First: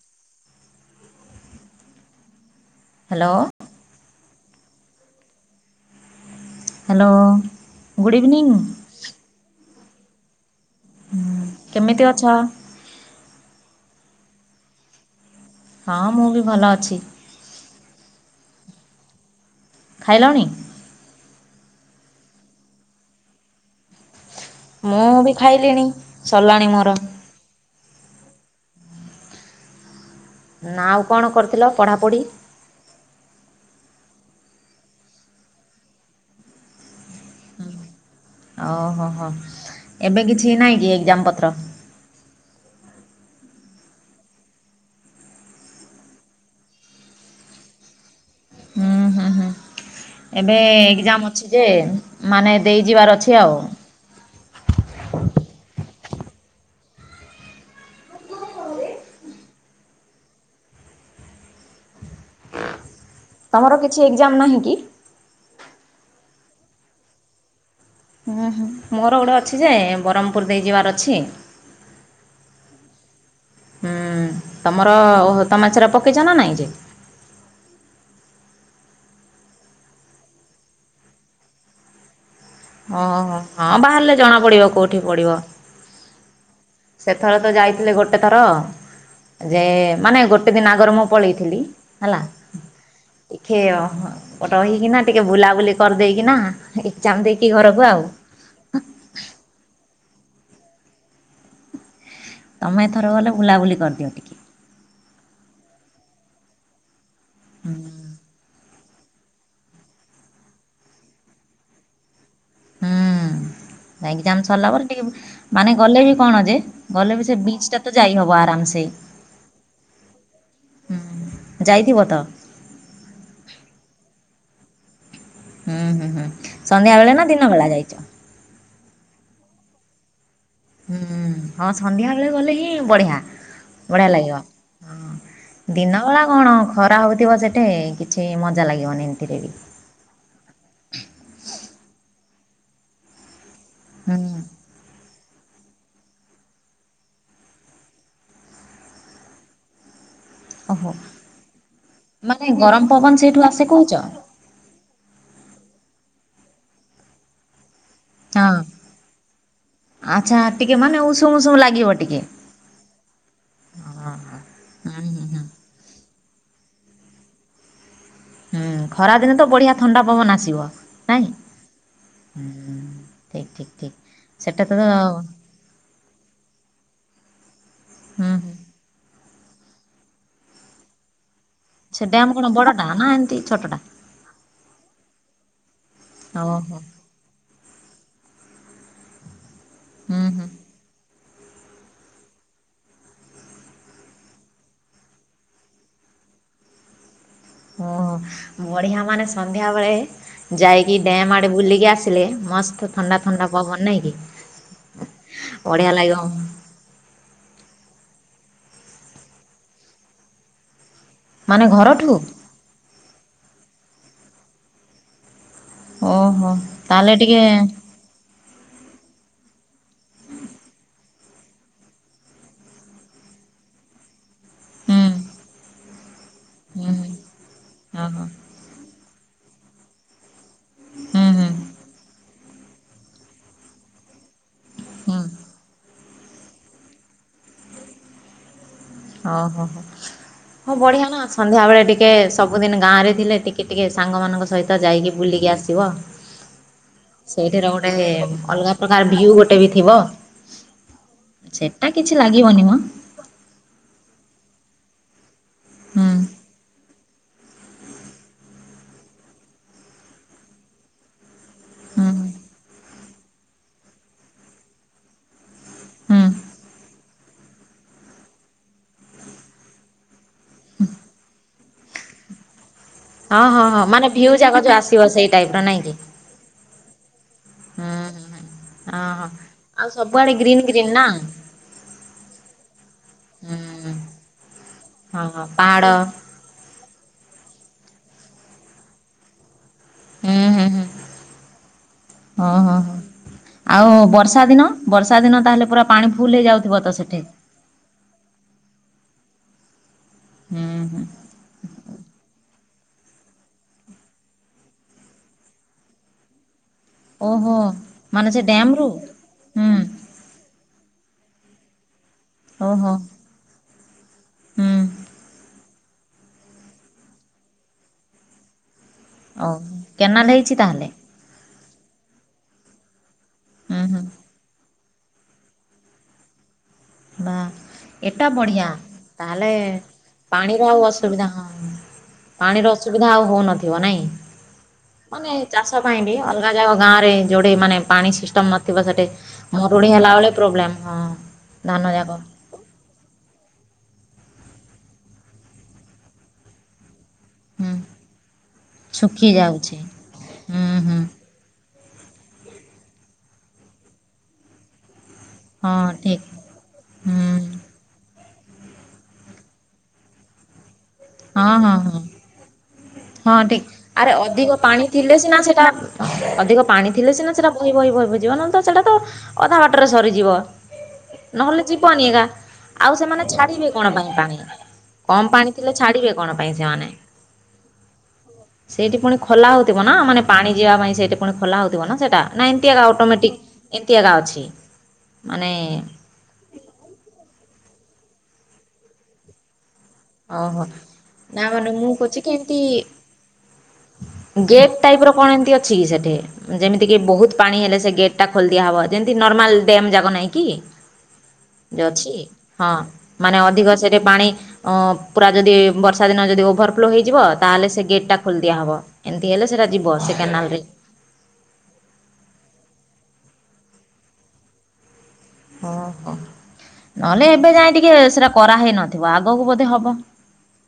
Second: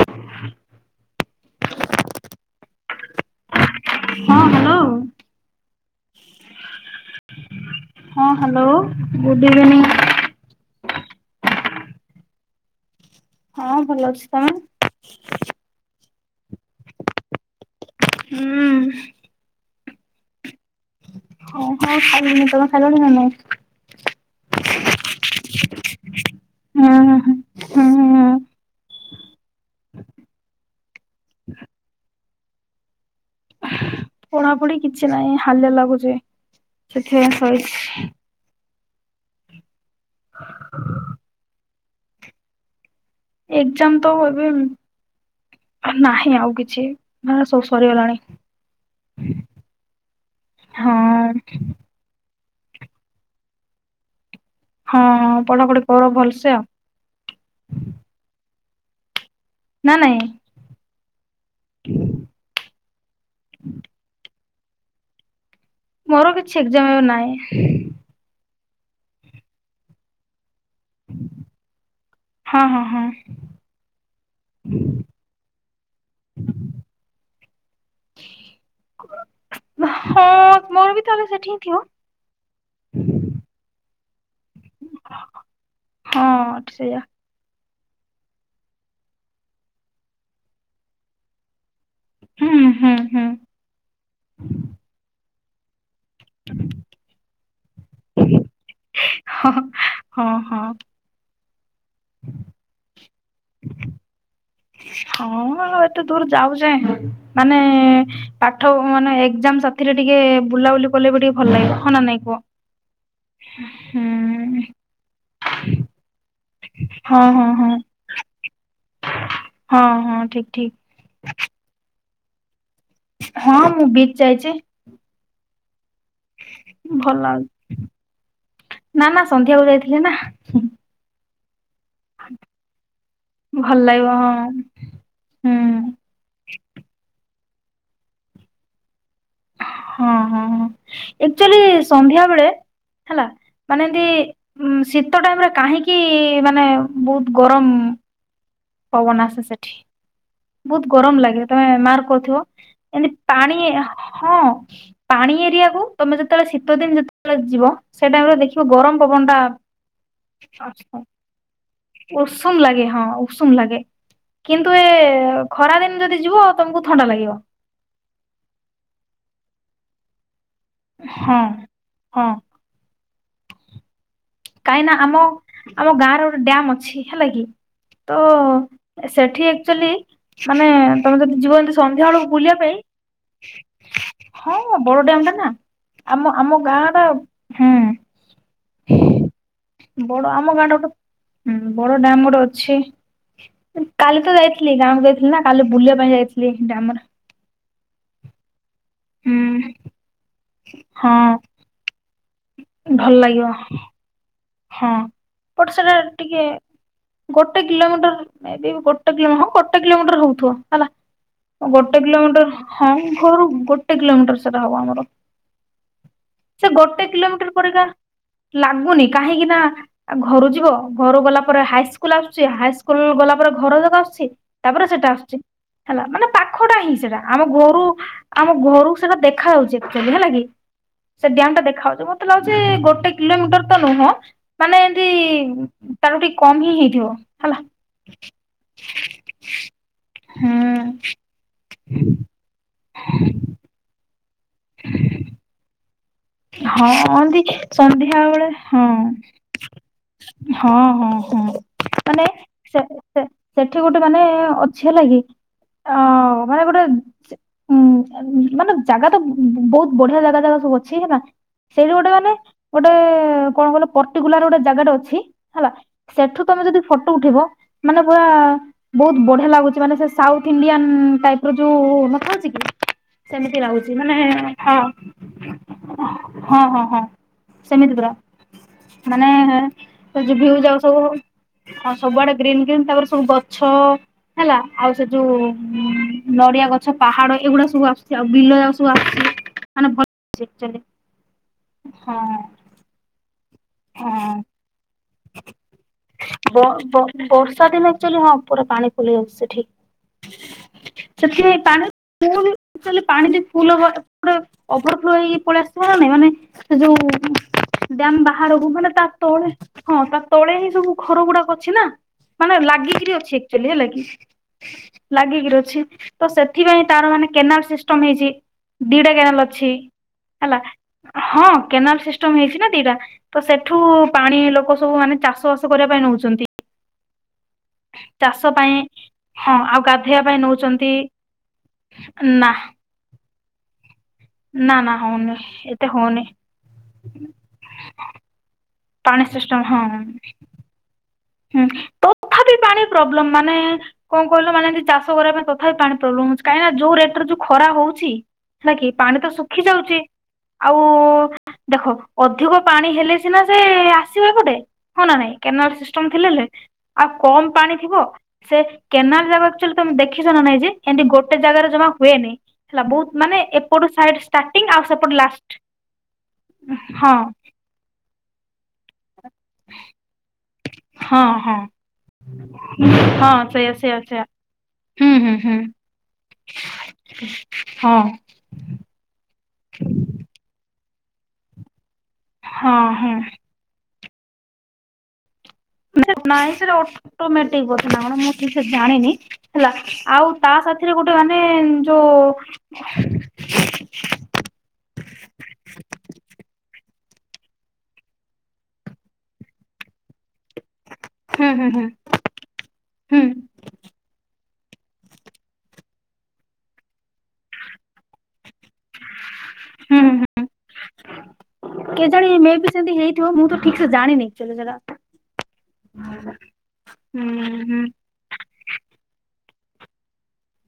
ହଁ ହାଲୋ। ହଁ hello. Hello. ହଁ ହାଲୋ ଗୁଡ଼୍ ଇଭିନିଂ। ହୁଁ କେମିତି ଅଛ। ହଁ ଭଲ ଅଛି ତମେ। ହଁ ମୁଁ ବି ଭଲ ଅଛି। ହୁଁ। ଖାଇଲଣି। ହଁ ଖାଇଲିଣି ତମେ ଖାଇଲଣି ନା ନାଇ। ମୁଁ ବି ଖାଇଲିଣି ସରିଲାଣି ହୁଁ ମୋର। ହୁଁ ହୁଁ ନା ଆଉ କଣ କରିଥିଲ ପଢ଼ାପଢ଼ି। ପଢା ପଢି କିଛି ନାହିଁ ହାଲିଆ ଲାଗୁଚି ସେଥିପାଇଁ ଶୋଇଛି। ଓହୋ ହୋ ଏବେ କିଛି ନହିଁ କି ଏକ୍ଜାମ ପତ୍ର। ଏକଜାମ୍ ତ ଏବେ ମ୍ ନାହିଁ ଆଉ କିଛି ନା ସବୁ ସରିଗଲାଣି। ହୁଁ ହୁଁ ହୁଁ ଏବେ ହଁ ଏକଜାମ୍ ଅଛି ଯେ ମାନେ ଦେଇ ଯିବାର ଅଛି ଆଉ। ହଁ ପଢାପଢି କର ଭଲସେ୍ ଆଉ। ନା ନାଇଁ। ହ [inaudible] ତମର କିଛି ଏକଜାମ୍ ନାହିଁ କି? ମୋର କିଛି ଏକଜାମ୍ ଏବେ ନାଇଁ। ହୁଁ ହୁଁ ମୋର ଗୋଡେ ଅଛି ଯେ ବରହମ୍ ପୁର ଦେଇ ଯିବାର ଅଛି ହଁ ହଁ ହଁ ହୁଁ ତମର ଓହୋ ତମ ଆଚାର ପକେଇଚ ନା ନାଇଁ ଯେ? ହଁ ମୋର ବି ତାହେଲେ ସେଠି ହିଁ ଥିବ? ଓହୋ ହଁ ବାହାରିଲେ ଜଣା ପଡିବ କୋଉଠି ପଡିବ ହଁ ଏଠି ସେୟା। ଏଥର ତ ଯାଇଥିଲେ ଗୋଟେ ଥର ଯେ ମାନେ ଗୋଟେ ଦିନ ଆଗରୁ ମୁଁ ପଳେଇଥିଲି ହୁଁ ହୁଁ ହୁଁ ଟିଖେ ରହିକିନା ଟିକେ ବୁଲାବୁଲି କରିଦେଇକିନା ଏକ୍ ଜାମ୍ ଦେଇକି ଘରକୁ ଆଉ। ହ ହଁ ହଁ ହ ହ। ତମେ ଏଥର ଗଲେ ବୁଲାବୁଲି କରିଦିଅ ଟିକେ। ହଁ ଆଉ ଏତେ ଦୂର୍ ଯାଉଚେ ମାନେ ହୁଁ [inaudible] ପାଠ ମାନେ ଏକଜାମ୍ ସାଥିରେ ଟିକେ ବୁଲାବୁଲି କଲେ ବି ଟିକେ ଭଲ ଲାଗେ ହ ନା ନାଇଁ କୁଅ ହୁଁ ଏକଜାମ୍ ସରିଲା ପରେ ଟିକେ ମାନେ ଗଲେ ବି କଣ ଯେ ଗଲେ ହଁ ବି ସେ ହଁ ବିଚ୍ ହଁ ଟା ତ ଯାଇ ହବ ଆରାମ୍ ସେ ହଁ ହଁ ଠିକ ଠିକ ହୁଁ ଯାଇଥିବ ତ? ହଁ ମୁଁ ବିଚ୍ ଯାଇଚି। ହୁଁ ହୁଁ ହୁଁ। ସନ୍ଧ୍ୟା ବେଳେ ନା ଭଲ ଆ ଦିନ ବେଳା ଯାଇଛ? ନା ନା ସନ୍ଧ୍ୟାକୁ ଯାଇଥିଲେ ନା। ହୁଁ ହଁ ସନ୍ଧ୍ୟା ବେଳେ ଗଲେ ହିଁ ବଢିଆ ଭଲ ବଢିଆ ହଁ ଲାଗିବ। ହୁଁ ହ ଦିନ ବଳା କଣ ଖରା ହଉଥିବ ସେଠେ କିଛି ମଜା ଲାଗିବନି ଏମିତିରେ ବି ହଁ ହଁ ହଁ ଏକ୍ଚୁଆଲି ସନ୍ଧ୍ୟା ବେଳେ ହେଲା ମାନେ ଏନ୍ତି ହୁଁ ଉଁ ଶୀତ ଟାଇମ୍ ରେ କାହିଁକି ମାନେ ବହୁତ୍ ଗରମ ପବନ ଆସେ ସେଠି। ବହୁତ୍ ଓହୋ ଗରମ୍ ଲାଗେ ତମେ ମାର କରୁଥିବ ମାନେ ଗରମ ଏମତି ପବନ ସେଇଠୁ ପାଣି ଆସେ କହୁଛ ହଁ ପାଣି ଏରିଆକୁ ତମେ ଯେତବେଳେ ଶୀତ ଦିନ୍ ଯେତବେଳେ ଯିବ ସେ ଟାଇମ୍ ରେ ହଁ ଦେଖିବ ଗରମ ପବନ ଟା ଆଚ୍ଛା ଟିକେ ମାନେ ଉଷୁମ ଉଷୁମ ଲାଗିବ ଟିକେ [inaudible] ଷୁମ ଲାଗେ ହଁ ଉଷୁମ ଲାଗେ ହଁ କିନ୍ତୁ ଏ ହଁ ହୁଁ ହୁଁ ହୁଁ ଖରା ଦିନ୍ ଯଦି ଯିବ ତମକୁ ଥଣ୍ଡା ଲାଗିବ। ହୁଁ ଖରାଦିନେ ତ ବଢ଼ିଆ ଥଣ୍ଡା ପବନ ଆସିବ ନାଇଁ? ହଁ ହଁ ହୁଁ ଠିକ୍ ଠିକ୍ ଠିକ୍। ସେଟା ତ କାଇଁ ହୁଁ ନା ଆମ ଆମ ଗାଁ ରେ ଗୋଟେ ଡ୍ୟାମ୍ ଅଛି ହେଲା କିି ହୁଁ ତ ସେଠି ଆକ୍ଚୁଆଲି ମାନେ ତମେ ଯଦି ଯିବ ଏମିତି ସେ ସନ୍ଧ୍ୟା ଡ୍ୟାମ୍ ବେଳକୁ କଣ ବୁଲିବା ପାଇଁ ବଡ଼ଟା ନା ଏମିତି ଛୋଟଟା ହଁ ବଡ ଡ଼୍ୟାମ୍ ଟା ନା ଆମ ଓହୋ ଆମ ଗାଁ ର ହୁଁ ହୁଁ ବଡ ହୁଁ ଆମ ଗାଁ ଗୋଟେ ବଡ ଡ଼୍ୟାମ୍ ଗୋଟେ ଅଛି କାଲି ତ ଯାଇଥିଲି ଗାଁକୁ ଯାଇଥିଲି ନା କାଲି ବୁଲିବା ପାଇଁ ଯାଇଥିଲି ଡ଼୍ୟାମର ଓ ହୋ ବଢିଆ ମାନେ ହୁଁ ସନ୍ଧ୍ୟାବେଳେ ଯାଇକି ହଁ ଡ୍ୟାମ୍ ଆଡେ ବୁଲିକି ଆସ ଥିଲେ ମସ୍ତ ଭଲ ଥଣ୍ଡା ଲାଗିବ ଥଣ୍ଡା ପବନ ନହିଁକି? ହଁ ମତେ [unintelligible] ସେଟା ଟିକେ ଗୋଟେ କିଲୋମିଟର ଏବି ଗୋଟେ କିଲୋ ହଁ ଗୋଟେ କିଲୋମିଟର ହଉଥିବ ହେଲା। ମାନେ ଗୋଟେ ଘରଠୁ କିଲୋମିଟର ହଁ ଘରୁ ଗୋଟେ କିଲୋମିଟର ସେଟା ହବ ଆମର। ଓହୋ ସେ ଗୋଟେ ତାହେଲେ ଟିକେ କିଲୋମିଟର ପରିକା ଲାଗୁନି, କାହିଁକି ନା ଆ ଘରୁ ଯିବ ଘରୁ ଗଲା ପରେ ହାଇସ୍କୁଲ ଆସୁଛି, ହାଇ ସ୍କୁଲ ଗଲା ପରେ ଘର ଯକ ଆସୁଛି। ତାପରେ ହୁଁ ସେଟା ଆସୁଚି ହେଲା ମାନେ ପାଖଟା ହୁଁ ହିଁ ହୁଁ ସେଟା ଆମ ଘରୁ ହଁ ହଁ। ଆମ ଘରୁକୁ ସେଇଟା ଦେଖାଯାଉଚି ହେଲା କି ହୁଁ ସେ ହୁଁ। ଡ୍ୟାଙ୍କ ଟା ଦେଖା ଯାଉଚି। ମତେ ଲାଗୁ ଚି ଗୋଟେ କିଲୋମିଟର ତ ନୁହଁ, ମାନେ ହଁ ତାର ଟିକେ କମ ହିଁ ହେଇଥିବ ହେଲା। ଓ ହୋ ହୋ ହଁ ହୁଁ ବଢିଆ ନା ସନ୍ଧ୍ୟାବେଳେ ଟିକେ ସବୁଦିନ ଗାଁ ରେ ଥିଲେ ଟିକେ କି ଟିକେ ସାଙ୍ଗ ମାନଙ୍କ ସହିତ ଯାଇକି ବୁଲିକି ଆସିବ। ହଁ ଏମତି ସେଇଠିର ଗୋଟେ ସନ୍ଧ୍ୟା ବେଳେ ଅଲଗା ହଁ ପ୍ରକାର ଭିଉ ଗୋଟେ ବି ଥିବ। ହଁ ହଁ ହଁ ସେଟା କିଛି ମାନେ ଲାଗିବନି ମ ସେ ସେ ସେଠି ଗୋଟେ ମାନେ ଅଛି ହେଲାକି ଅ। ହୁଁ ମାନେ ଗୋଟେ ସେ ଉଁ ମାନେ ଜାଗା ତ ବହୁତ ବଢିଆ ଜାଗା, ଜାଗା ସବୁ ଅ ସେଇଠିନା ସେଇଠି ହୁଁ ଗୋଟେ ମାନେ ଗୋଟେ କଣ କହିଲ ପର୍ଟିକୁଲାର ଗୋଟେ ଜାଗାଟା ଅଛି। ହେଲା ହୁଁ। ସେଠୁ ତମେ ଯଦି ଫଟୋ ଉଠିବ, ମାନେ ପୁରା ବହୁତ ବଢିଆ ଲାଗୁଚି, ମାନେ ସେ ସାଉଥ ଇଣ୍ଡିଆନ ଟାଇପ ର ଯୋଉ ନଥାଉଛି କି ହଁ ସେମିତି ହଁ ହଁ ରହୁଚି। ମାନେ ଭିଉ ଯାକ ହଁ ଯୋଉ ଆସିବ ସେଇ ଟାଇପ ର ନାଇଁ କି? ହଁ, ହଁ, ହଁ ହୁଁ ସେମିତି ପୁରା। ହୁଁ ହୁଁ ହଁ ହଁ ଆଉ ମାନେ ସବୁଆଡେ ଭିଉ ଗ୍ରୀନ୍ ଯାଉ ଗ୍ରୀନ୍ ସବୁ ନା? ହଁ ସବୁଆଡେ ଗ୍ରୀନ୍, ଗ୍ରୀନ୍ ତାପରେ ସବୁ ହୁଁ ଗଛ ହଁ ହେଲା ଆଉ ସେ ହଁ ଯୋଉ ପାହାଡ ନଡିଆ ଗଛ, ପାହାଡ ଏଗୁଡା ସବୁ ଆସୁଛି, ଆଉ ବିଲ ଯା ସବୁ ଆସୁଛି। ମାନେ ହୁଁ ସିଂ ହୁଁ ଚାଲି ହୁଁ ହଁ ହଁ ହଁ। ଆଉ ହଁ ବର୍ଷା ଦିନ, ବର୍ଷା ଦିନ ତାହେଲେ ପୁରା ପାଣି ଫୁଲ ବ ହେଇଯାଉଥିବ ତ ବ ସେଠି। ବର୍ଷା ଦିନେ ଆକ୍ ଚାଲି ହଁ ପୁରା ପାଣି ଫୁଲେଇ ଯାଉଚି ସେଠି। ହୁଁ, ହୁଁ ଅ ପାଣି [unintelligible] ପାଣି ଟ ଫୁଲ ପ ଓଭର ଫ୍ଲୋ ହେଇକି ପଳେଇ ଆସାନାଇ ମାନେ [unintelligible] ଓହୋ ଯୋଉ ଡାମ ମାନେ ସେ ଡ୍ୟାମ ବାହାରକୁ ରୁ? ମାନେ ତା ତଳେ ହୁଁ ହଁ ତା ତଳେ ହି ସବୁ ଘର ଗୁଡାକ ଅଛି ନା, ମାନେ ଓହୋ ଲାଗିକିରି ଅଛି ଆକ୍ଲି ହେଲା କି। ହୁଁ ଲାଗିକି ରଛି ତ ସେଥିପାଇଁ ତାର ମାନେ କେନାଲ ସିଷ୍ଟମ ହେଇଚି। ଦିଟା କେନାଲ ଓ ଅଛି କେନାଲ ହେଇଛି ହେଲା। ତାହେଲେ? ହଁ କେନାଲ ସିଷ୍ଟମ ହେଇଛି ନା ଦିଟା, ତ ସେଠୁ ହୁଁ ହୁଁ ପାଣି ଲୋକ ସବୁ ମାନେ ଚାଷ ବାସ କରିବା ପାଇଁ ନେଉଚନ୍ତି। ବା ଏଟା ବଢ଼ିଆ ପାଇଁ ତାହେଲେ ହଁ ଆଉ ଗାଧୋଇବା ପାଇଁ ପାଣିର ଆଉ ନଉଛନ୍ତି ଅସୁବିଧା ହଁ ନା ପାଣିର ଅସୁବିଧା ଆଉ ହଉନଥିବ ନାଇଁ, ନା ନା ହଉନି ମାନେ ଚାଷ ଏତେ ପାଇଁ ବି ହଉନି। ଅଲଗ ଯ ଯାକ ଗାଁ ରେ ଯୋଉଠି ମାନେ ପାଣି ସିଷ୍ଟମ ନଥିବ ସେଠୂ ପାଣି ସିଷ୍ଟମ ହଁ ମରୁଡି ହେଲା ବଳେ ପ୍ରୋବ୍ଲେମ ହଁ। ହୁଁ ଧାନ ଯାକ ତଥାବି ପାଣି ପ୍ରୋବ୍ଲେମ ମାନେ କଣ କହିଲ ମାନେ ଏଠି ଚାଷ କରିବା ପାଇଁ ତଥାିପି ପ୍ରୋ୍ଲେମ୍ ହଉଛି କାହିଁକିନା ଯୋଉ ରେଟରେ ଯୋଉ ଖରା ହୁଁ ହଉଚି ନାଁକି ପାଣି ତ ଶୁଖି ଯାଉଚି ହୁଁ ଆଉ ହୁଁ ଦେଖ ଅଧିକ ପାଣି ହେଲେ ସିନା ସେ ଆସିବ ଏପଟେ ହଁ ନା ନାଇଁ? କେନାଳ ହଁ ସିଷ୍ ଠିକ ହେଲେ ଆଉ ହୁଁ କମ୍ ପାଣି ଥିବ ସେ କେନାଲ ଯାକ ଆକ୍ଚୁଲି ତୋମେ ଦେଖିଛ ନା ନାଇଁ ଯେ? ଏମିତି ଗୋଟେ ହଁ ଜାଗାରେ ହଁ ଜମା ହଁ। ହୁଏନି, ହେଲା ବହୁତ ହଁ ମାନେ ଠିକ ଏପଟୁ ଆରେ ସାଇଟ୍ ଅଧିକ ଷ୍ଟାଟିଙ୍ଗ ପାଣି ଆଉ ଥିଲେ ସେପଟୁ ସିନା ଲାଷ୍ଟ। ସେଟା ଅଧିକ ପାଣି ଥିଲେ ହଁ ସିନା ସେଟା ବୋହି ବୋହି ବୋହି ବୋହି ଯିବ ନହେନେ ତ ସେଟା ତ ଅଧା ବାଟରେ ସରିଯିବ। ହଁ ହଁ ନହେଲେ ଯିବନି ଏଗା, ଆଉ ସେମାନେ ହଁ ଛାଡିବେ ସେଇଆ କଣ ସେଇଆ ପାଇଁ ସେଇଆ ପାଣି। ହୁଁ କମ୍ ହୁଁ ପାଣି ହୁଁ ଥିଲେ ଛାଡିବେ କଣ ପାଇଁ ସେମାନେ। ହଁ ସେଇଟି ପୁଣି ଖୋଲା ହଉଥିବ ନା, ମାନେ ପାଣି ଯିବା ପାଇଁ ସେଇଟି ପୁଣି ଖୋଲା ହଉଥିବ ନା ସେଟା। ନା ଏମତି ହଁ ଏଗା ହଁ ଅଟୋମେଟିକ୍ ଏମିତି ଏଗା ଅଛି ମାନେ ନାଇଁ ସେଟା ଅଟୋମେଟିକ୍ ବୋଧେ ନା କଣ ମୁଁ ଠିକ୍ ସେ ଜାଣିନି ହେଲା। ଆଉ ତା ଓହୋ ସାଥିରେ ଗୋଟେ ମାନେ ଯୋଉ ଗେପ୍ ଟାଇପ୍ ର କଣ ଏମିତି ଅଛି କି ସେଠି? ଯେମିତି କିି ବହୁତ ପାଣି ହେଲେ ସେ ଗେଟ୍ ଟା ଖୋଲି ଦିଆହବ ଯେମିତି ନର୍ମାଲ ଡ୍ୟାମ୍ ଯାକ ନାହିଁ କି? ହୁଁ ହୁଁ ହୁଁ ଯୋ ଅଛି ହଁ ହୁଁ ମାନେ ଅଧିକ ସେଠି ପାଣି‌ ଅ, ପୁରା ଯଦି ବର୍ଷା ଦିନ ଯଦି ଓଭରଫ୍ଲୋ ହେଇଯିବ ତାହେଲେ ସେ ଗେଟ୍ ଟା ଖୋଲିଦିଆହବ। ଏମିତି ହେଲେ ସେରା ଯିବ ହୁଁ ହୁଁ ସେ ହୁଁ କେନାଲ୍ ରେ। କେଜାଣି ମେଏବି ସେମିତି ହେଇଥିବ ମୁଁ ତ ଠିକ୍ ସେ ଜାଣିନି ଏକ୍ଚୁଲି ସେଟା। ହଁ ଓହୋ, ନହେଲେ ଏବେ ହୁଁ ଯାଏଁ ହୁଁ। ଟିକେ ସେରା କରାହେଇନଥିବ ଆଗକୁ ବୋଧେ ହବ।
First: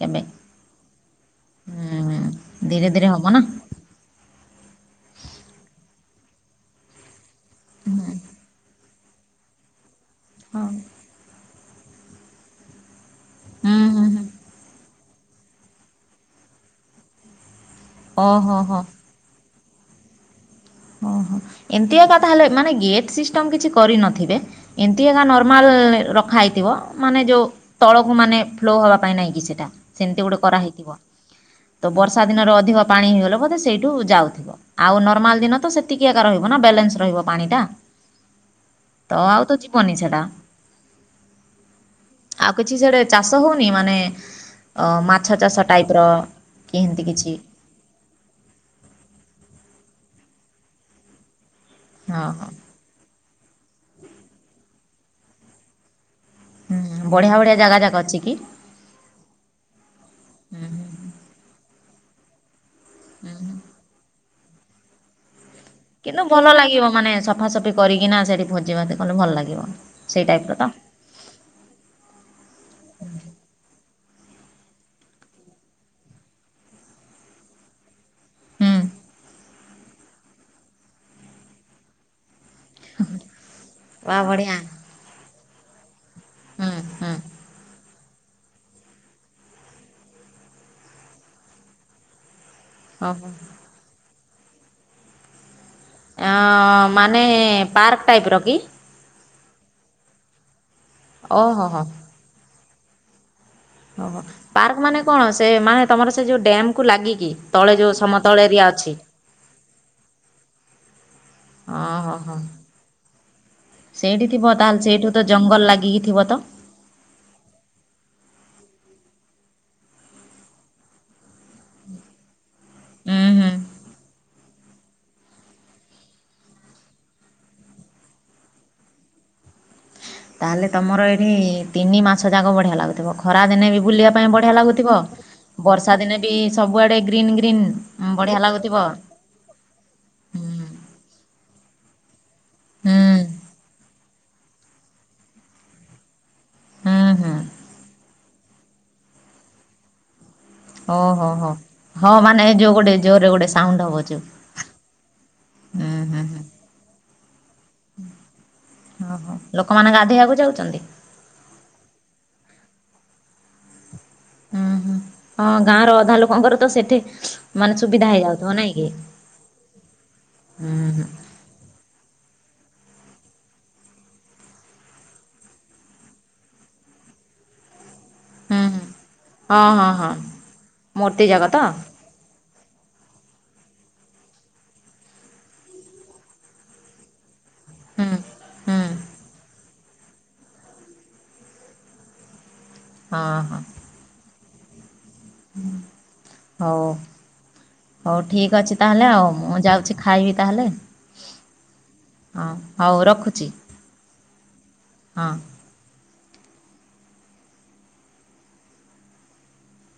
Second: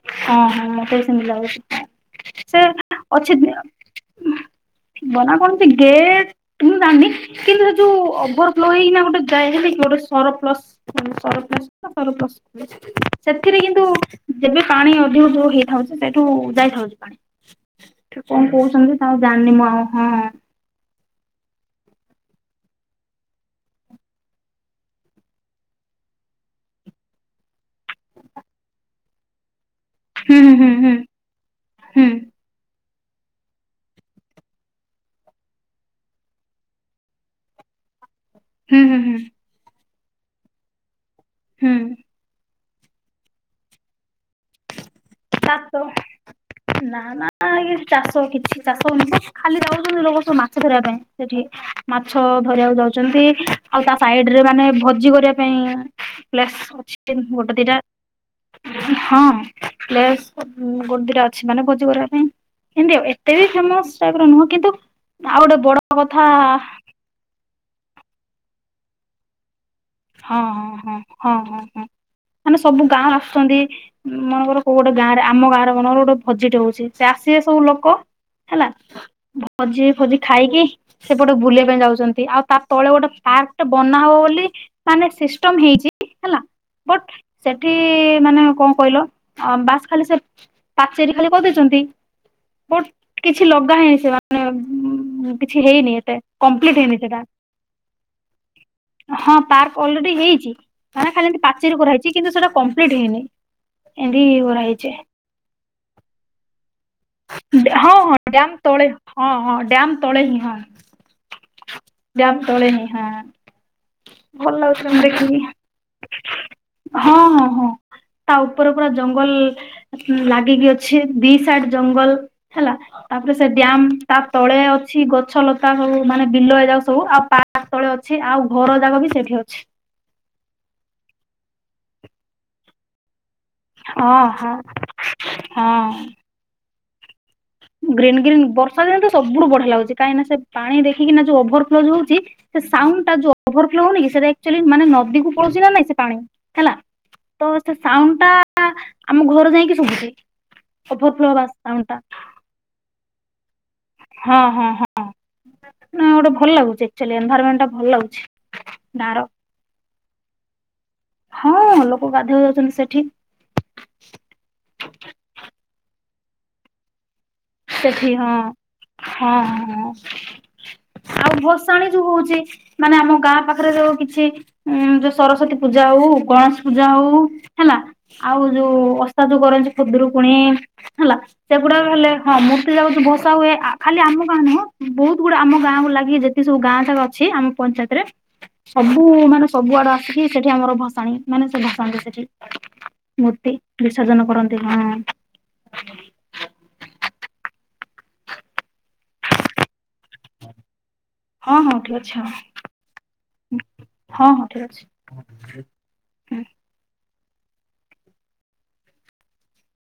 କେବେ। ଅଁ, ହଁ ମୋତେ ସେମତି ଲାଗୁଛି, ହୁଁ ସେ ଧୀରେ ଧୀରେ ହବ ଅଛି ନା। [inaudible] ନା ବନା କୌଣସି ଗେଟ୍ ମୁଁ ଜାଣିନି। କିନ୍ତୁ ଯୋଉ ଓଭରଫ୍ଲୋ ହେଇକିନା ଗୋଟେ ଯାଏ ହେଲେ କି ଗୋଟେ ସରପ୍ଲସ୍। ହଁ। ମାନେ ସରପ୍ଲସ୍ ତ ସରପ୍ଲସ, [inaudible] ସେଥିରେ ହୁଁ କିନ୍ତୁ ହୁଁ ହୁଁ ଯେବେ ପାଣି ଅଧିକ ଯୋର ହେଇଥାଉଛି ସେଇଠୁ ଯାଇଥାଉଛି ପାଣି, ସେ କଣ ଓହୋ ହୋ କହୁଛନ୍ତି? ଆଉ ଜାଣିନି ମୁଁ ଆଉ ହଁଁ। ଓହୋ, ଏମିତିଆ କଥା ହେଲେ ମାନେ ଗେଟ୍ ସିଷ୍ଟମ୍ କିଛି କରିନଥିବେ। ଏମତି ଏକା ନର୍ମାଲ୍ ରଖା ହେଇଥିବ ମାନେ ଯୋଉ ତଳକୁ ମାନେ ଫ୍ଲୋ ହବା ପାଇଁ ନାହିଁ କି ସେଟା ସେମିତି ହୁଁ ଗୋଟେ ହୁଁ ହୁଁ କରାହେଇଥିବ। ତ ହୁଁ। ବର୍ଷା ଦିନର ଅଧିକ ପାଣି ହେଇଗଲେ ବୋଧେ ସେଇଠୁ ଯାଉଥିବ, ଆଉ ନର୍ମାଲ ଦିନ ତ ସେତିକି ଏକା ରହିବ ନା ବେଲେନ୍ସ ରହିବ ପାଣି ଟା, ହୁଁ ହୁଁ ହୁଁ ତ ଆଉ ତ ଯିବନି ସେଟା। ହୁଁ। ଆଉ କିଛି ସିଆଡେ ଚାଷ ହଉନି ମାନେ ଅ, ମାଛ ତା ଚାଷ ତ ଟାଇପ୍ ର ନା କିମତି ନା କିଛି? ଏ ଚାଷ କିଛି ଚାଷ ହଉନି ସେ ଖାଲି ଯାଉଛନ୍ତି ଲୋକ ସବୁ ମାଛ ଧରିବା ପାଇଁ ସେଠି। ମାଛ ହଁ ହଁ ଧରିବାକୁ ଯାଉଛନ୍ତି, ଆଉ ତା ସାଇଡ୍ ରେ ମାନେ ଭୋଜି କରିବା ପାଇଁ ପ୍ଲେସ୍ ଅଛି ହୁଁ ଟିନ୍ ବଢ଼ିଆ ଗୋଟେ ବଢ଼ିଆ ଦିଟା। ଜାଗା ଯାକ ଅଛି କି? ହଁ ପ୍ଲେସ୍ ଉଁ, ହୁଁ ହୁଁ ଗୋଟେ ଦିଟା ହୁଁ ଅଛି ମାନେ ଭୋଜି କରିବା ପାଇଁ। ଏମତି ଆଉ, ଏତେ ବି ହୁଁ। ହୁଁ। ଫେମସ୍ ଟାଇପ୍ ର ନୁହଁ କିନ୍ତୁ ଆଉ ଗୋଟେ ବଡ କିନ୍ତୁ କଥା ଭଲ ଲାଗିବ ମାନେ ସଫାସଫି କରିକିନା ସେଠି ଭୋଜିଭାତ କଲେ ଭଲ ଲାଗିବ। ସେଇ ହଁ, ଟାଇପ୍ ର ତ ହଁ, ହଁ, ହଁ, ହଁ, ହଁ, ମାନେ ସବୁ ଗାଁ ଆସୁଛନ୍ତି। ମନେକର କୋଉ ଗୋଟେ ଗାଁରେ ଆମ ଗାଁରେ ମନେକର ଗୋଟେ ଭୋଜିଟେ ହଉଛି ସେ ଆସିବେ ସବୁ ଲୋକ। ହେଲା ହୁଁ ଭୋଜି ଫୋଜି ଖାଇକି ସେପଟେ ବୁଲିବା ପାଇଁ ଯାଉଛନ୍ତି। ଆଉ ତା ତଳେ ଗୋଟେ ଫ୍ଲାଟ୍ ଟେ ବା ବନାହବ ବୋଲି ବଢ଼ିଆ ମାନେ ସିଷ୍ଟମ୍ ହେଇଛି ହେଲା। ହୁଁ। ବଟ୍ ହୁଁ ସେଠି ମାନେ କଣ କହିଲ ଅ, ବାସ୍ ଖାଲି ସେ ପାଚେରୀ ଖାଲି କରିଦେଇଛନ୍ତି। ବଟ୍ ଓହୋ। କିଛି ଲଗାହେଇନି ସେ ମାନେ କିଛି ହେଇନି ଏ ଅଁ ମାନେ ପାର୍କ ଟାଇପ୍ ର କି? ହଁ ପାର୍କ ଅଲରେଡି ହେଇଛି ମାନେ ଖାଲି ଏମିତି ଓହୋ ପାଚେରି ହୋ। କରାହେଇଚି କିନ୍ତୁ ସେଟା କମ୍ପ୍ଲିଟ୍ ହେଇନି। ଓହୋ ଏମିତି ପାର୍କ କରାହେଇଛି ମାନେ କଣ ସେ ମାନେ ତମର ସେ ଯୋଉ ଡ୍ୟାମ୍ କୁ ଲାଗିକି? ତଳେ ଯୋଉ ହଁ ହଁ ସମତଳ ଡ୍ୟାମ ଏରିଆ ତଳେ ଅଛି। ହଁ ହଁ ଡ୍ୟାମ ତଳେ ହିଁ ହଁ। ଓହୋ ହୋ ଡ୍ୟାମ ତଳେ ହିଁ ହଁ। ସେଇଠି ଥିବ ଭଲ ତାହେଲେ ଲାଗୁଥିଲା ମୁଁ ସେଇଠୁ ତ ଦେଖିକି ଜଙ୍ଗଲ ଲାଗିକି ଥିବ ତ? ହଁ ହଁ ହଁ ତା ଉପରେ ପୁରା ଜଙ୍ଗଲ ଲାଗିକି ଅଛି ଦି ସାଟ ଜଙ୍ଗଲ ହେଲା ଉୁଁ ତାପରେ ହୁଁ ସେ ଡ୍ୟାମ ତା ତଳେ ଅଛି ଗଛ ଲତା ସବୁ ମାନେ ବିଲ ଏରା ସବୁ ଆଉ ପାର୍କ ତଳେ ଅଛି ଆଉ ଘର ଯାକ ବି ସେଇଠି ଅଛି। ତାହେଲେ ତମର ଏଠି ତିନି ମାସ ଯାକ ବଢ଼ିଆ ଲାଗୁଥିବ। ଖରା ଦିନେ ବି ବୁଲିବା ହଁ ପାଇଁ ହଁ ବଢ଼ିଆ ଲାଗୁଥିବ ବର୍ଷା ହଁ। ଦିନେ ବି ସବୁଆଡ଼େ ଗ୍ରୀନ୍ ଗ୍ରୀନ୍। ଗ୍ରୀନ୍ ବଢ଼ିଆ ଗ୍ରୀନ୍ ଲାଗୁଥିବ ବର୍ଷା ଦିନେ ତ ସବୁଠୁ ବଢିଆ ଲାଗୁଛି କାହିଁକିନା ସେ ହୁଁ ପାଣି ଦେଖିକିନା ଯୋଉ ଓଭର ଫ୍ଲୋ ଯୋଉ ହଉଛି। ସେ ହୁଁ ସାଉଣ୍ଡ ଟା ଯୋଉ ଓଭର ଫ୍ଲୋ ହଉନି କି ସେଟା ଆକଚୁଆଲି ମାନେ ନଦୀକୁ ପଳଉଛି ନା ନାଇଁ ସେ ପାଣି। ହେଲା ହୁଁ ହୁଁ ତ ସେ ସାଉଣ୍ଡ ଟା ଆମ ଘର ଯାଇକି ଶୁଭୁଛି। ଓହୋ ଓଭରଫ୍ଲୋ ହବା ହୋ ସାଉଣ୍ଡ ଟା ହଁ ମାନେ ଯୋଉ ଗୋଟେ ଜୋରରେ ଗୋଟେ ସାଉଣ୍ଡ ହବ ଯୋଉ। ହଁ ହଁ ହଁ ହୁଁ ନାଁ ହୁଁ ଗୋଟେ ହୁଁ ଭଲ ଲାଗୁଛି ଆକଚୁଆଲି ଏନଭରମେଣ୍ଟ ଟା ଭଲ ଲାଗୁଛି। ଗାଁର ଓହୋ ଲୋକମାନେ ଗାଧୋଇବାକୁ ଯାଉଛନ୍ତି। ହଁ ଲୋକ ଗାଧୋଇବାକୁ ଯାଉଛନ୍ତି ସେଠି ହୁଁ ହୁଁ ହଁ ଗାଁ ର ଅଧା ଲୋକଙ୍କର ତ ସେଠି ମାନେ ସୁବିଧା ସେଠି ହଁ ହେଇଯାଉଥିବ ନାଇଁ କି ହଁ ହଁ ହୁଁ ହୁଁ ଆଉ ଭସାଣି ଯୋଉ ହଉଛି। ମାନେ ଆମ ଗାଁ ପାଖରେ ଯୋଉ କିଛି ଉ ଯୋଉ ସରସ୍ଵତୀ ପୂଜା ହଉ ଗଣେଶ ପୂଜା ହଉ। ହେଲା ଆଉ ହୁଁ ଯୋଉ ହୁଁ ଅସା ଯୋଉ ହଁ କରନ୍ତି ହଁ ହଁ ଖୁଦୁରୁକୁଣୀ ହେଲା ମୋତି ଯାକ ତ ସେଗୁଡାକ ହେଲେ। ହଁ ମୂର୍ତ୍ତି ଗୁଡା ଯୋଉ ଭସା ହୁଏ ଖାଲି ଆମ ଗାଁ ନୁହଁ ବହୁତ ଗୁଡା ଆମ ଗାଁକୁ ଲାଗି ଯେତିକି ସବୁ ଗାଁ ଯାକ ଅଛି ଆ ପଞ୍ଚାୟତରେ ହୁଁ ହୁଁ ସବୁ ମାନେ ସବୁଆଡେ ଆସିକି ସେଠି ଆମର ଭସାଣି ମାନେ ସେ ଭସାଣି ସେଠି ହଁ ମୂର୍ତ୍ତି ବି ସର୍ଜନ କରନ୍ତି ହଁ। ହୁଁ ହଉ ହଉ ଠିକ୍ ଅଛି ତାହେଲେ ଆଉ ମୁଁ ଯାଉଛି ଖାଇବି ତାହେଲେ। ହଁ ହଁ ଠିକ ଅଛି ହଁ ହଉ ରଖୁଛି ହଁ ହଁ ଠିକ ହଁ ଅଛି।